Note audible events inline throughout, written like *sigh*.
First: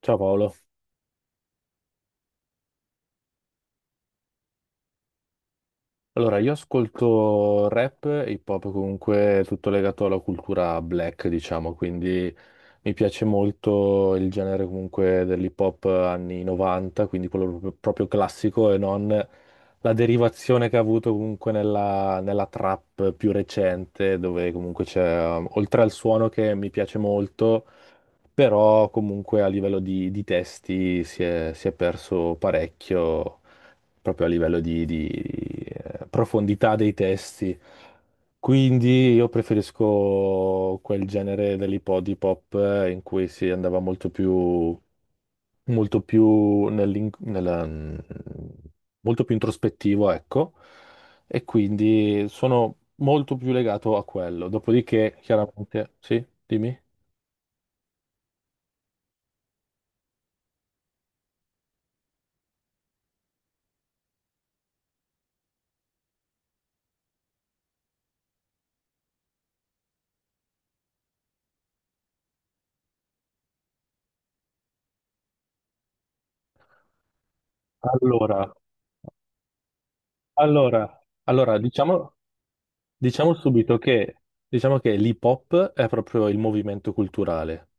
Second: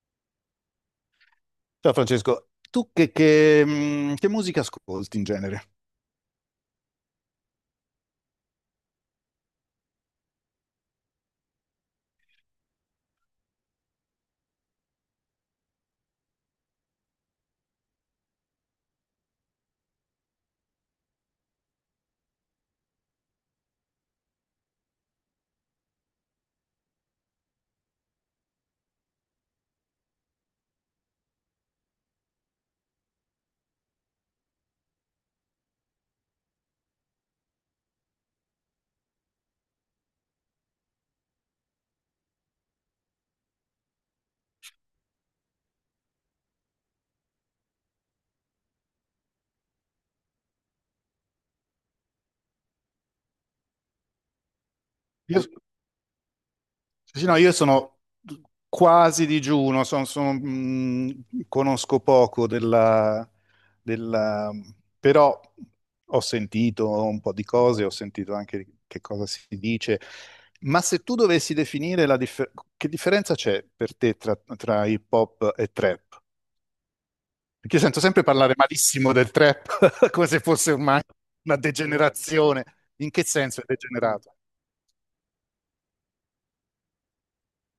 Ciao Paolo. Ciao Francesco, tu che musica ascolti in genere? Allora, io ascolto rap e hip hop comunque tutto legato alla cultura black, diciamo, quindi mi piace molto il genere comunque dell'hip hop anni 90, quindi quello proprio, proprio classico e non la derivazione che ha avuto comunque nella trap più recente, dove comunque c'è, oltre al suono che mi piace molto, però comunque a livello di testi si è perso parecchio proprio a livello di profondità dei testi. Quindi io preferisco quel genere dell'hip hop hip hop, in cui si andava molto più, molto più, molto più introspettivo, ecco, e quindi sono molto più legato a quello. Dopodiché, Io, chiaramente, sì, dimmi. sì, no, io sono quasi digiuno, sono, conosco poco della, della- però ho sentito un po' di cose, ho sentito anche di che cosa si dice, ma se tu dovessi definire che differenza c'è per te tra hip hop e trap? Perché io sento sempre Allora, parlare malissimo del trap, *laughs* come se fosse ormai allora, una allora, diciamo. degenerazione. In che Diciamo senso è subito che, degenerato? diciamo che l'hip hop è proprio il movimento culturale.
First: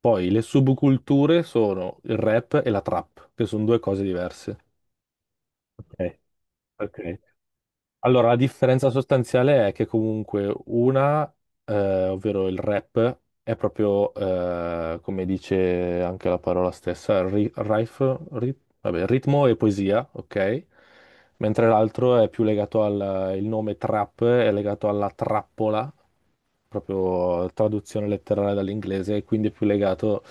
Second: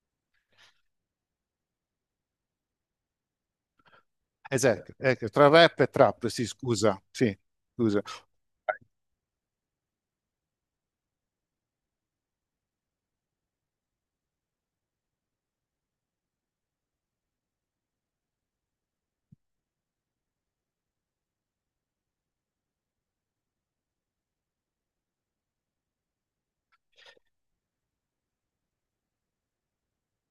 Poi le subculture sono il rap e la trap, che sono due cose diverse. Esatto, ecco, tra rap e Ok, trap, sì, scusa, ok. sì, scusa. Allora, la differenza sostanziale è che comunque una, ovvero il rap, è proprio, come dice anche la parola stessa, vabbè, ritmo e poesia, ok? Mentre l'altro è più legato il nome trap è legato alla trappola, proprio traduzione letterale dall'inglese, e quindi è più legato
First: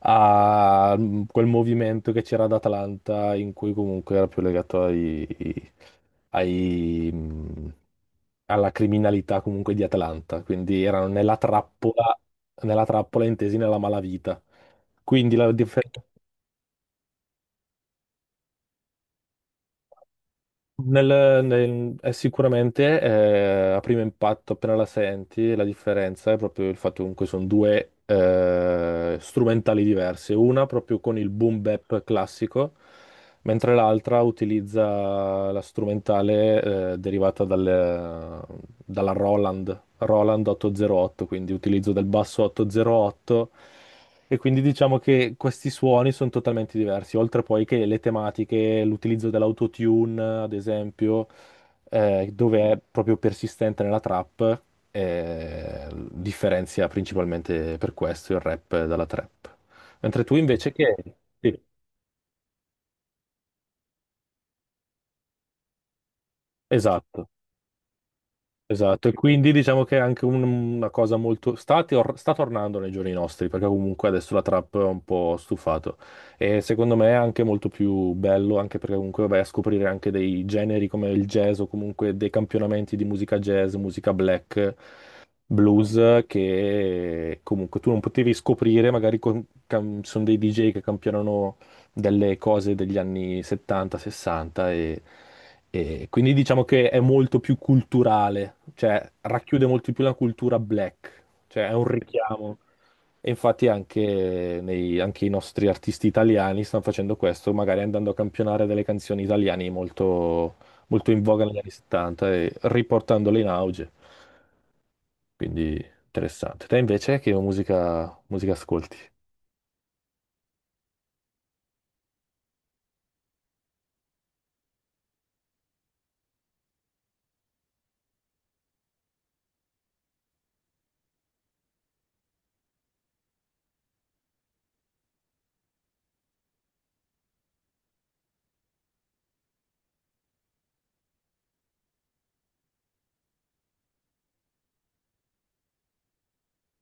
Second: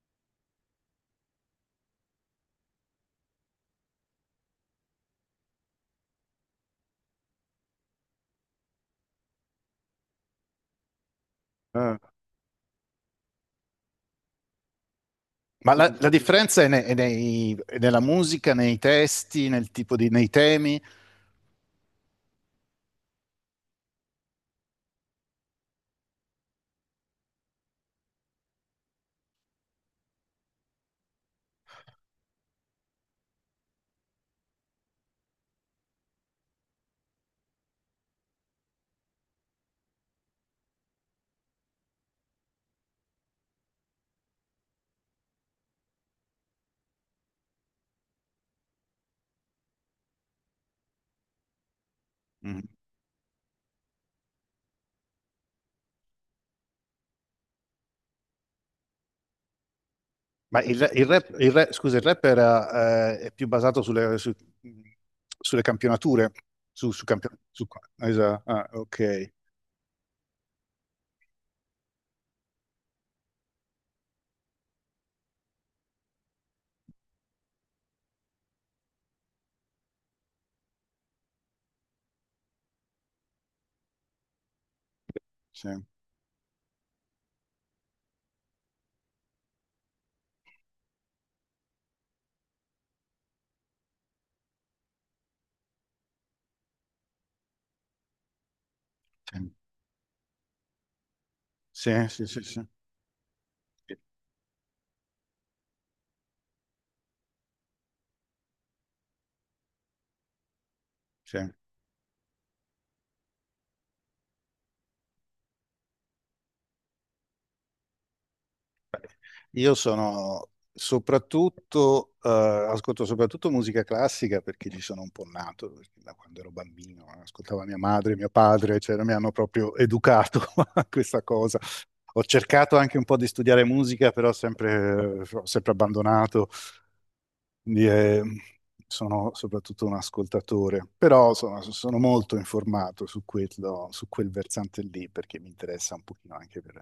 a quel movimento che c'era ad Atlanta, in cui comunque era più legato ai, mh, alla criminalità comunque di Atlanta, quindi erano Eh, nella trappola intesi nella malavita. Quindi la Ma la, differenza. la differenza è nella musica, nei testi, nel tipo di, nei temi. Sicuramente a primo impatto, appena la senti, la differenza è proprio il fatto comunque sono due strumentali diverse, una proprio con il boom bap classico, mentre l'altra utilizza la strumentale derivata dalla Roland 808, quindi utilizzo del basso 808 e quindi diciamo che questi suoni sono totalmente diversi, oltre poi che le tematiche, l'utilizzo dell'autotune, ad esempio, Mhm. dove è proprio persistente nella trap, differenzia principalmente per questo il rap dalla trap. Mentre tu Ma invece che. il rap, Sì, scusa, il rap è più basato sulle, sulle campionature. Su, su esatto. campio- su- esa- ah, Esatto, e ok. quindi diciamo che è anche una cosa molto. Sta tornando nei giorni nostri, perché comunque adesso la trap è un po' stufato. E secondo me è anche molto più bello, anche perché comunque vai a scoprire anche dei generi come il jazz o comunque dei campionamenti di musica jazz, musica black, Sì, blues, che comunque tu non potevi scoprire, magari ci sono dei DJ che campionano delle cose degli anni 70, 60 e quindi diciamo che è molto più culturale, cioè racchiude molto più la cultura black, cioè è un sì, sì, sì, richiamo. sì. E infatti anche, anche i nostri artisti italiani stanno facendo questo, magari andando a campionare delle canzoni italiane molto, molto in voga Cioè, negli anni 70 e riportandole in auge. Quindi interessante. Te invece che musica ascolti? Ascolto soprattutto musica classica perché ci sono un po' nato, perché da quando ero bambino, ascoltava mia madre, mio padre, cioè mi hanno proprio educato *laughs* a questa cosa. Ho cercato anche un po' di studiare musica, però sempre, ho sempre abbandonato. Quindi sono soprattutto un ascoltatore, però insomma, sono molto informato su quello, su quel versante lì, perché mi interessa un pochino anche per,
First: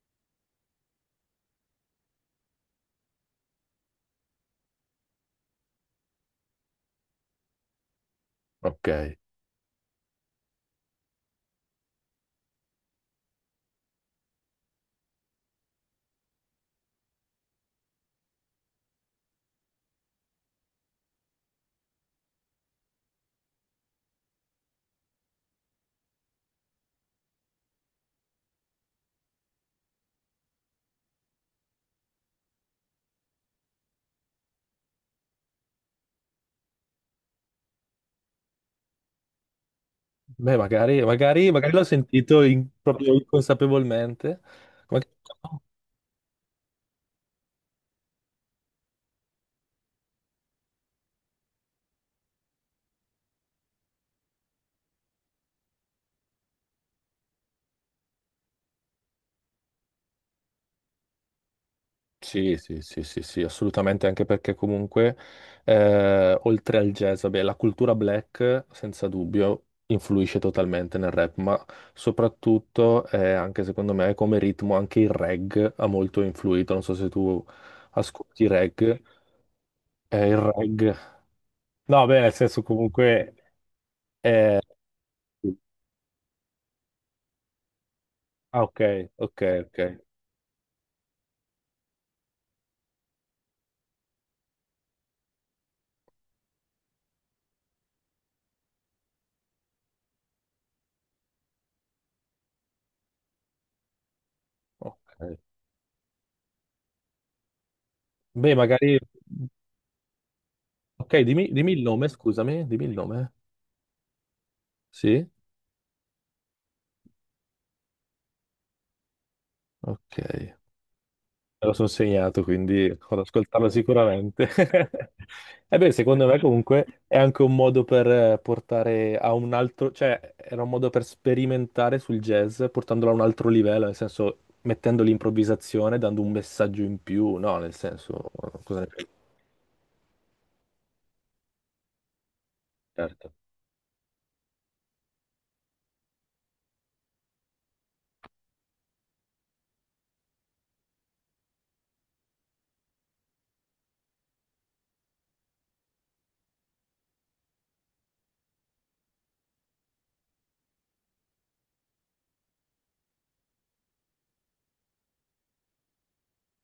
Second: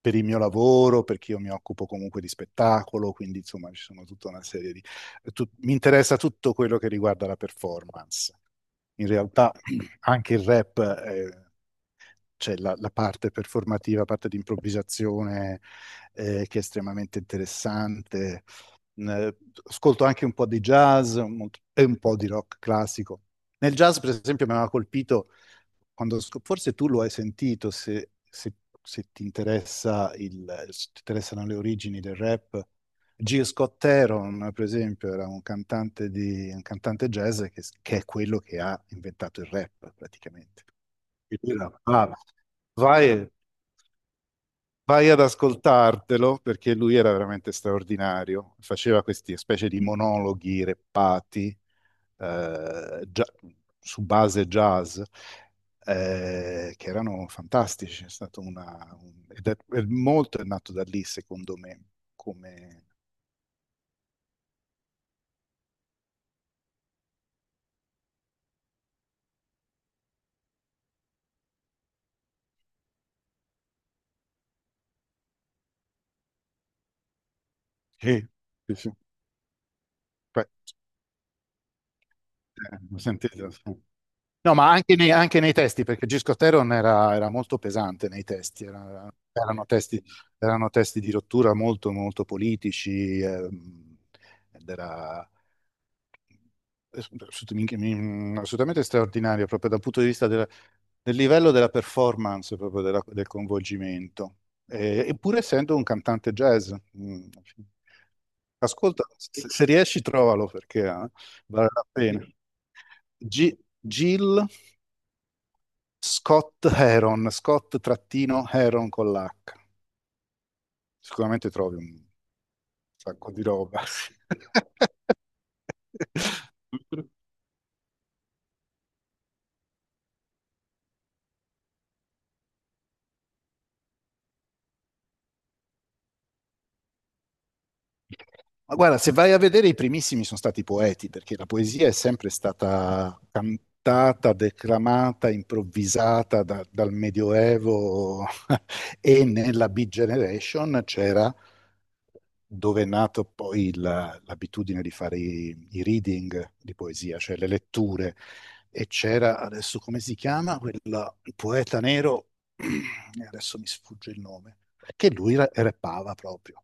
per il mio lavoro, perché io mi occupo comunque di spettacolo, quindi insomma ci sono tutta una serie di... Mi interessa tutto quello che riguarda la performance. In Ok. realtà *clears throat* anche il rap c'è la parte performativa, la parte di improvvisazione che è estremamente interessante. Mm, Ascolto anche un po' di jazz e un po' di rock classico. Nel jazz, per esempio, mi aveva colpito quando, forse tu lo hai sentito, se ti interessa il- se ti interessano le origini del rap. G. Scott Heron, per esempio, era un cantante jazz che è quello che ha inventato il rap, Beh, praticamente. magari, magari, Era magari l'ho bravo. sentito proprio Vai, inconsapevolmente. Ma- vai ad ascoltartelo perché lui era veramente straordinario. Faceva queste specie di monologhi reppati eh, gia- su base jazz che erano fantastici. È stato una, un- ed è molto è nato da lì, secondo me. Sì, sì, Come. sì, sì, sì, assolutamente, anche perché comunque, oltre al jazz, vabbè, la cultura black, senza dubbio, influisce totalmente nel rap, ma soprattutto, anche secondo me, come ritmo, anche il reg ha molto influito. Non so se tu Sì, ascolti sì, sì. reg, il Beh, reg. No, beh, nel senso lo comunque. sentite? No, eh, ma anche nei testi, perché Gisco Teron era molto pesante nei Ah, testi, ok, ok, erano ok. testi, erano testi di rottura molto, molto politici, ed era assolutamente straordinario proprio dal punto di vista del livello della performance, proprio del coinvolgimento. Eppure Ok. essendo un cantante jazz. mm, Beh, magari. Ascolta, se riesci trovalo perché Ok, dimmi, vale dimmi il la nome, pena. scusami, dimmi il nome. Gi- Gil Sì? Scott Heron, Scott trattino Heron con l'H. Ok, me Sicuramente lo trovi sono un segnato, quindi ad sacco di ascoltarlo roba. sicuramente. *laughs* E beh, secondo me comunque *laughs* è anche un modo per portare a un altro, cioè era un modo per sperimentare sul jazz, portandolo a un altro livello, nel senso mettendo l'improvvisazione, dando un messaggio in più, no, nel senso, "Oh, Ma cosa ne guarda, pensi? se vai a vedere i primissimi sono stati poeti, perché la poesia è sempre stata Certo, cantata, declamata, improvvisata dal Medioevo, e nella Beat Generation c'era dove è nato poi l'abitudine di fare i reading di poesia, cioè le letture, e c'era adesso come si chiama quel poeta nero, *clears throat* e adesso mi sfugge il nome, che lui rappava proprio.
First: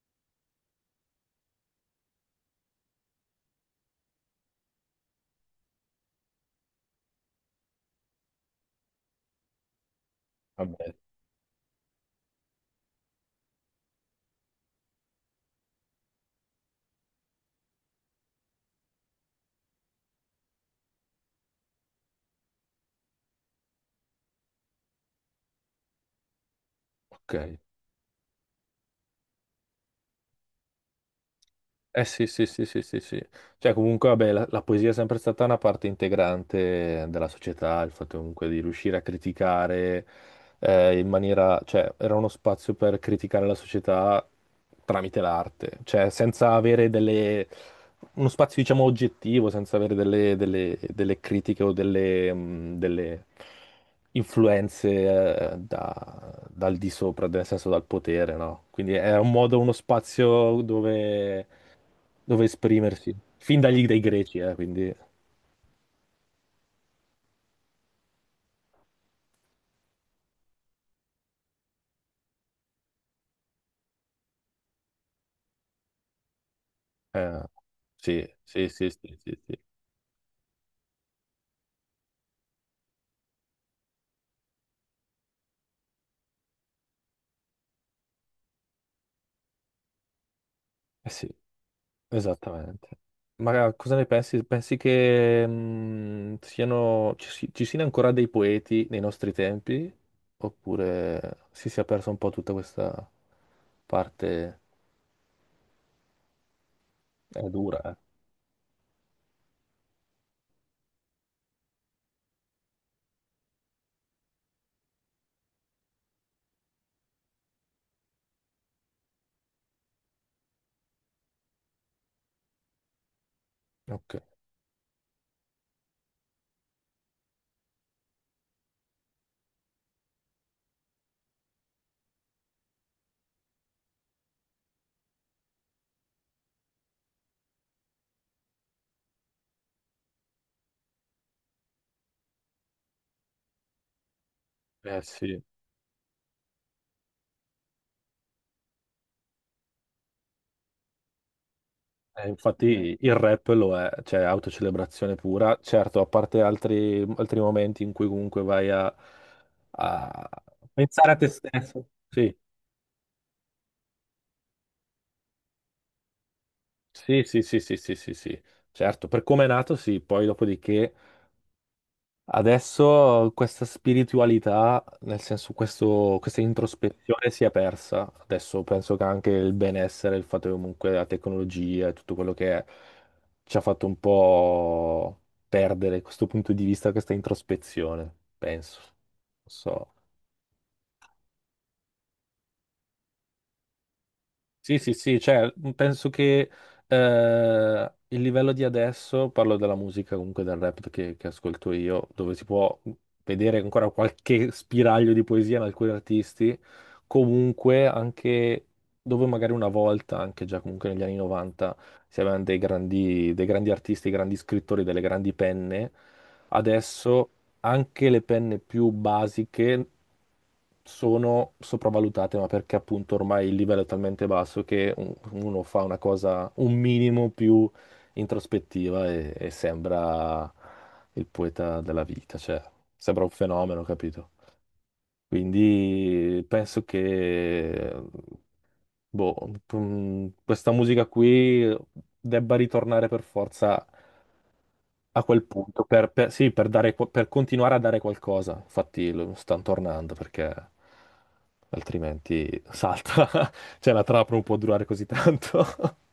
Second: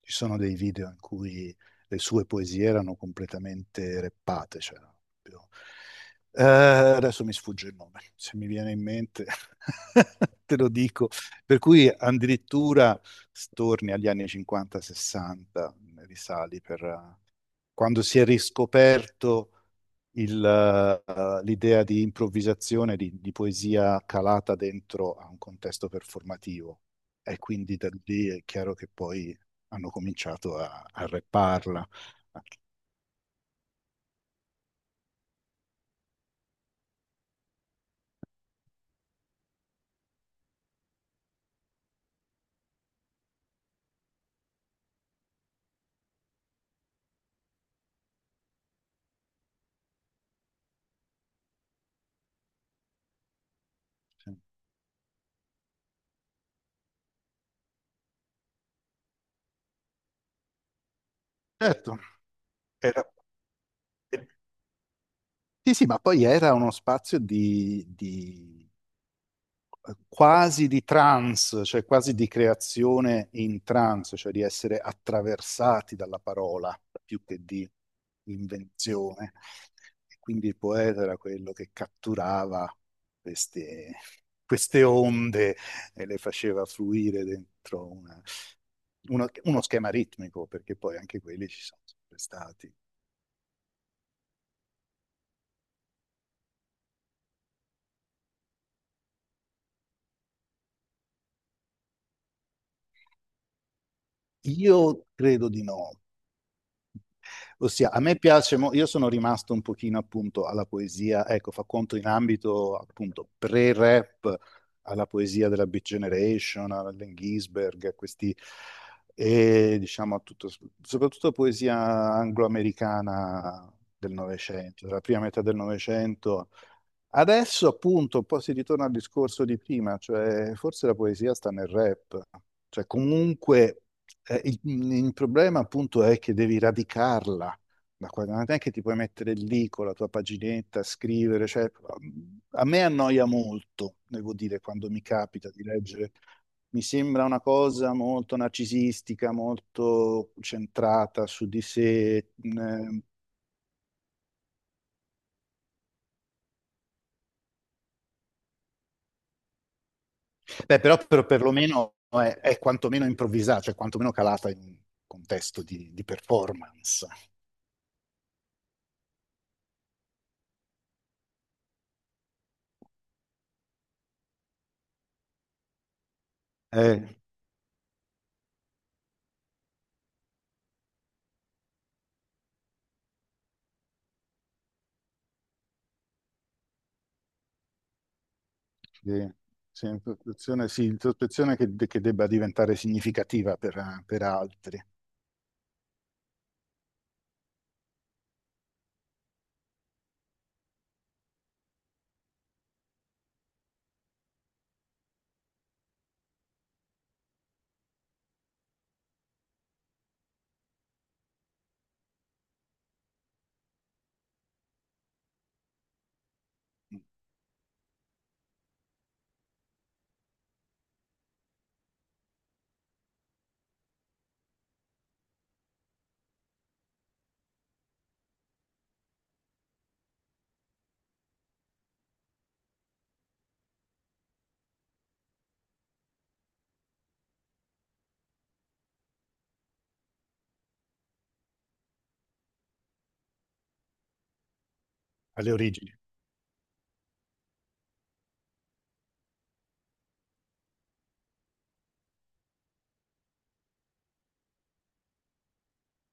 Ci sono dei video in cui le sue poesie erano completamente rappate, cioè erano proprio- Adesso mi sfugge il nome, se mi viene in mente *laughs* te lo vabbè, dico. Per cui addirittura torni agli anni 50-60, risali per quando si è riscoperto l'idea di improvvisazione, di, poesia calata dentro a un contesto performativo. E ok. quindi da lì è chiaro che poi hanno cominciato a, rapparla. Eh sì, sì, sì, sì, sì, sì. Cioè comunque, vabbè, la poesia è sempre stata una parte integrante della società, il fatto comunque di riuscire a criticare in maniera, cioè era uno spazio per criticare la società tramite l'arte, cioè senza avere delle uno spazio, diciamo, oggettivo, senza avere delle critiche o delle influenze dal di sopra, nel senso dal potere, no? Quindi è un modo, uno spazio dove, Certo, dove era- esprimersi, fin dagli dai greci, quindi sì, sì, ma poi era uno spazio di quasi di trance, cioè quasi di creazione in trance, cioè di essere attraversati dalla parola più eh, che di sì, sì, sì, sì, invenzione. sì, sì. E quindi il poeta era quello che catturava queste, queste onde e le faceva fluire dentro uno schema ritmico, perché poi Eh anche sì. quelli ci sono sempre stati. Esattamente. Ma cosa ne pensi? Pensi che ci siano ancora dei poeti nei nostri tempi? Oppure si sia persa un po' tutta questa parte? Io credo di no. È dura, Ossia, eh. a me piace, io sono rimasto un pochino appunto alla poesia, ecco, fa conto in ambito appunto pre-rap, alla poesia della Beat Generation, all'Allen Ginsberg, a questi, e diciamo a tutto, soprattutto poesia anglo-americana del Ok. Novecento, della prima metà del Novecento. Adesso appunto un po' si ritorna al discorso di prima, cioè forse la poesia sta nel rap, cioè comunque eh, il, il problema appunto è che devi radicarla, da qua, non è che ti puoi mettere lì con la tua paginetta, scrivere, cioè a me annoia molto, devo dire, quando Eh mi sì. capita di leggere, mi sembra una cosa molto narcisistica, molto centrata su di sé. Infatti Eh, il rap lo è, cioè autocelebrazione pura. Certo, a parte altri momenti in cui comunque vai a Beh, però pensare a per- te stesso. perlomeno Sì. È quantomeno improvvisata, cioè quantomeno calata in un contesto di performance. Sì, sì, sì, sì, sì, sì, sì, certo, per come è nato, sì, poi dopodiché adesso questa spiritualità, nel senso questa Eh, introspezione si è persa, adesso penso che anche il benessere, il fatto che comunque la tecnologia e tutto quello che è, ci ha fatto un po' perdere questo punto di vista, questa introspezione, penso, sì, non so. Sì, introspezione che debba diventare significativa per, Sì, altri, sì, sì, cioè, penso che il livello di adesso, parlo della musica, comunque del rap che ascolto io, dove si può vedere ancora qualche spiraglio di poesia in alcuni artisti, comunque anche dove magari una volta, anche già comunque negli anni 90, si avevano dei grandi artisti, dei grandi scrittori, delle grandi penne, adesso anche le penne più basiche sono sopravvalutate, ma perché appunto ormai il livello è talmente basso che uno fa una cosa un minimo più introspettiva e sembra il poeta della vita, cioè sembra un fenomeno, capito? Quindi penso che boh, questa musica qui debba ritornare per forza a quel alle punto origini. Sì, per dare, per continuare a dare qualcosa. Infatti lo stanno tornando perché altrimenti salta. *laughs* Cioè la trappola non può durare così tanto. *laughs*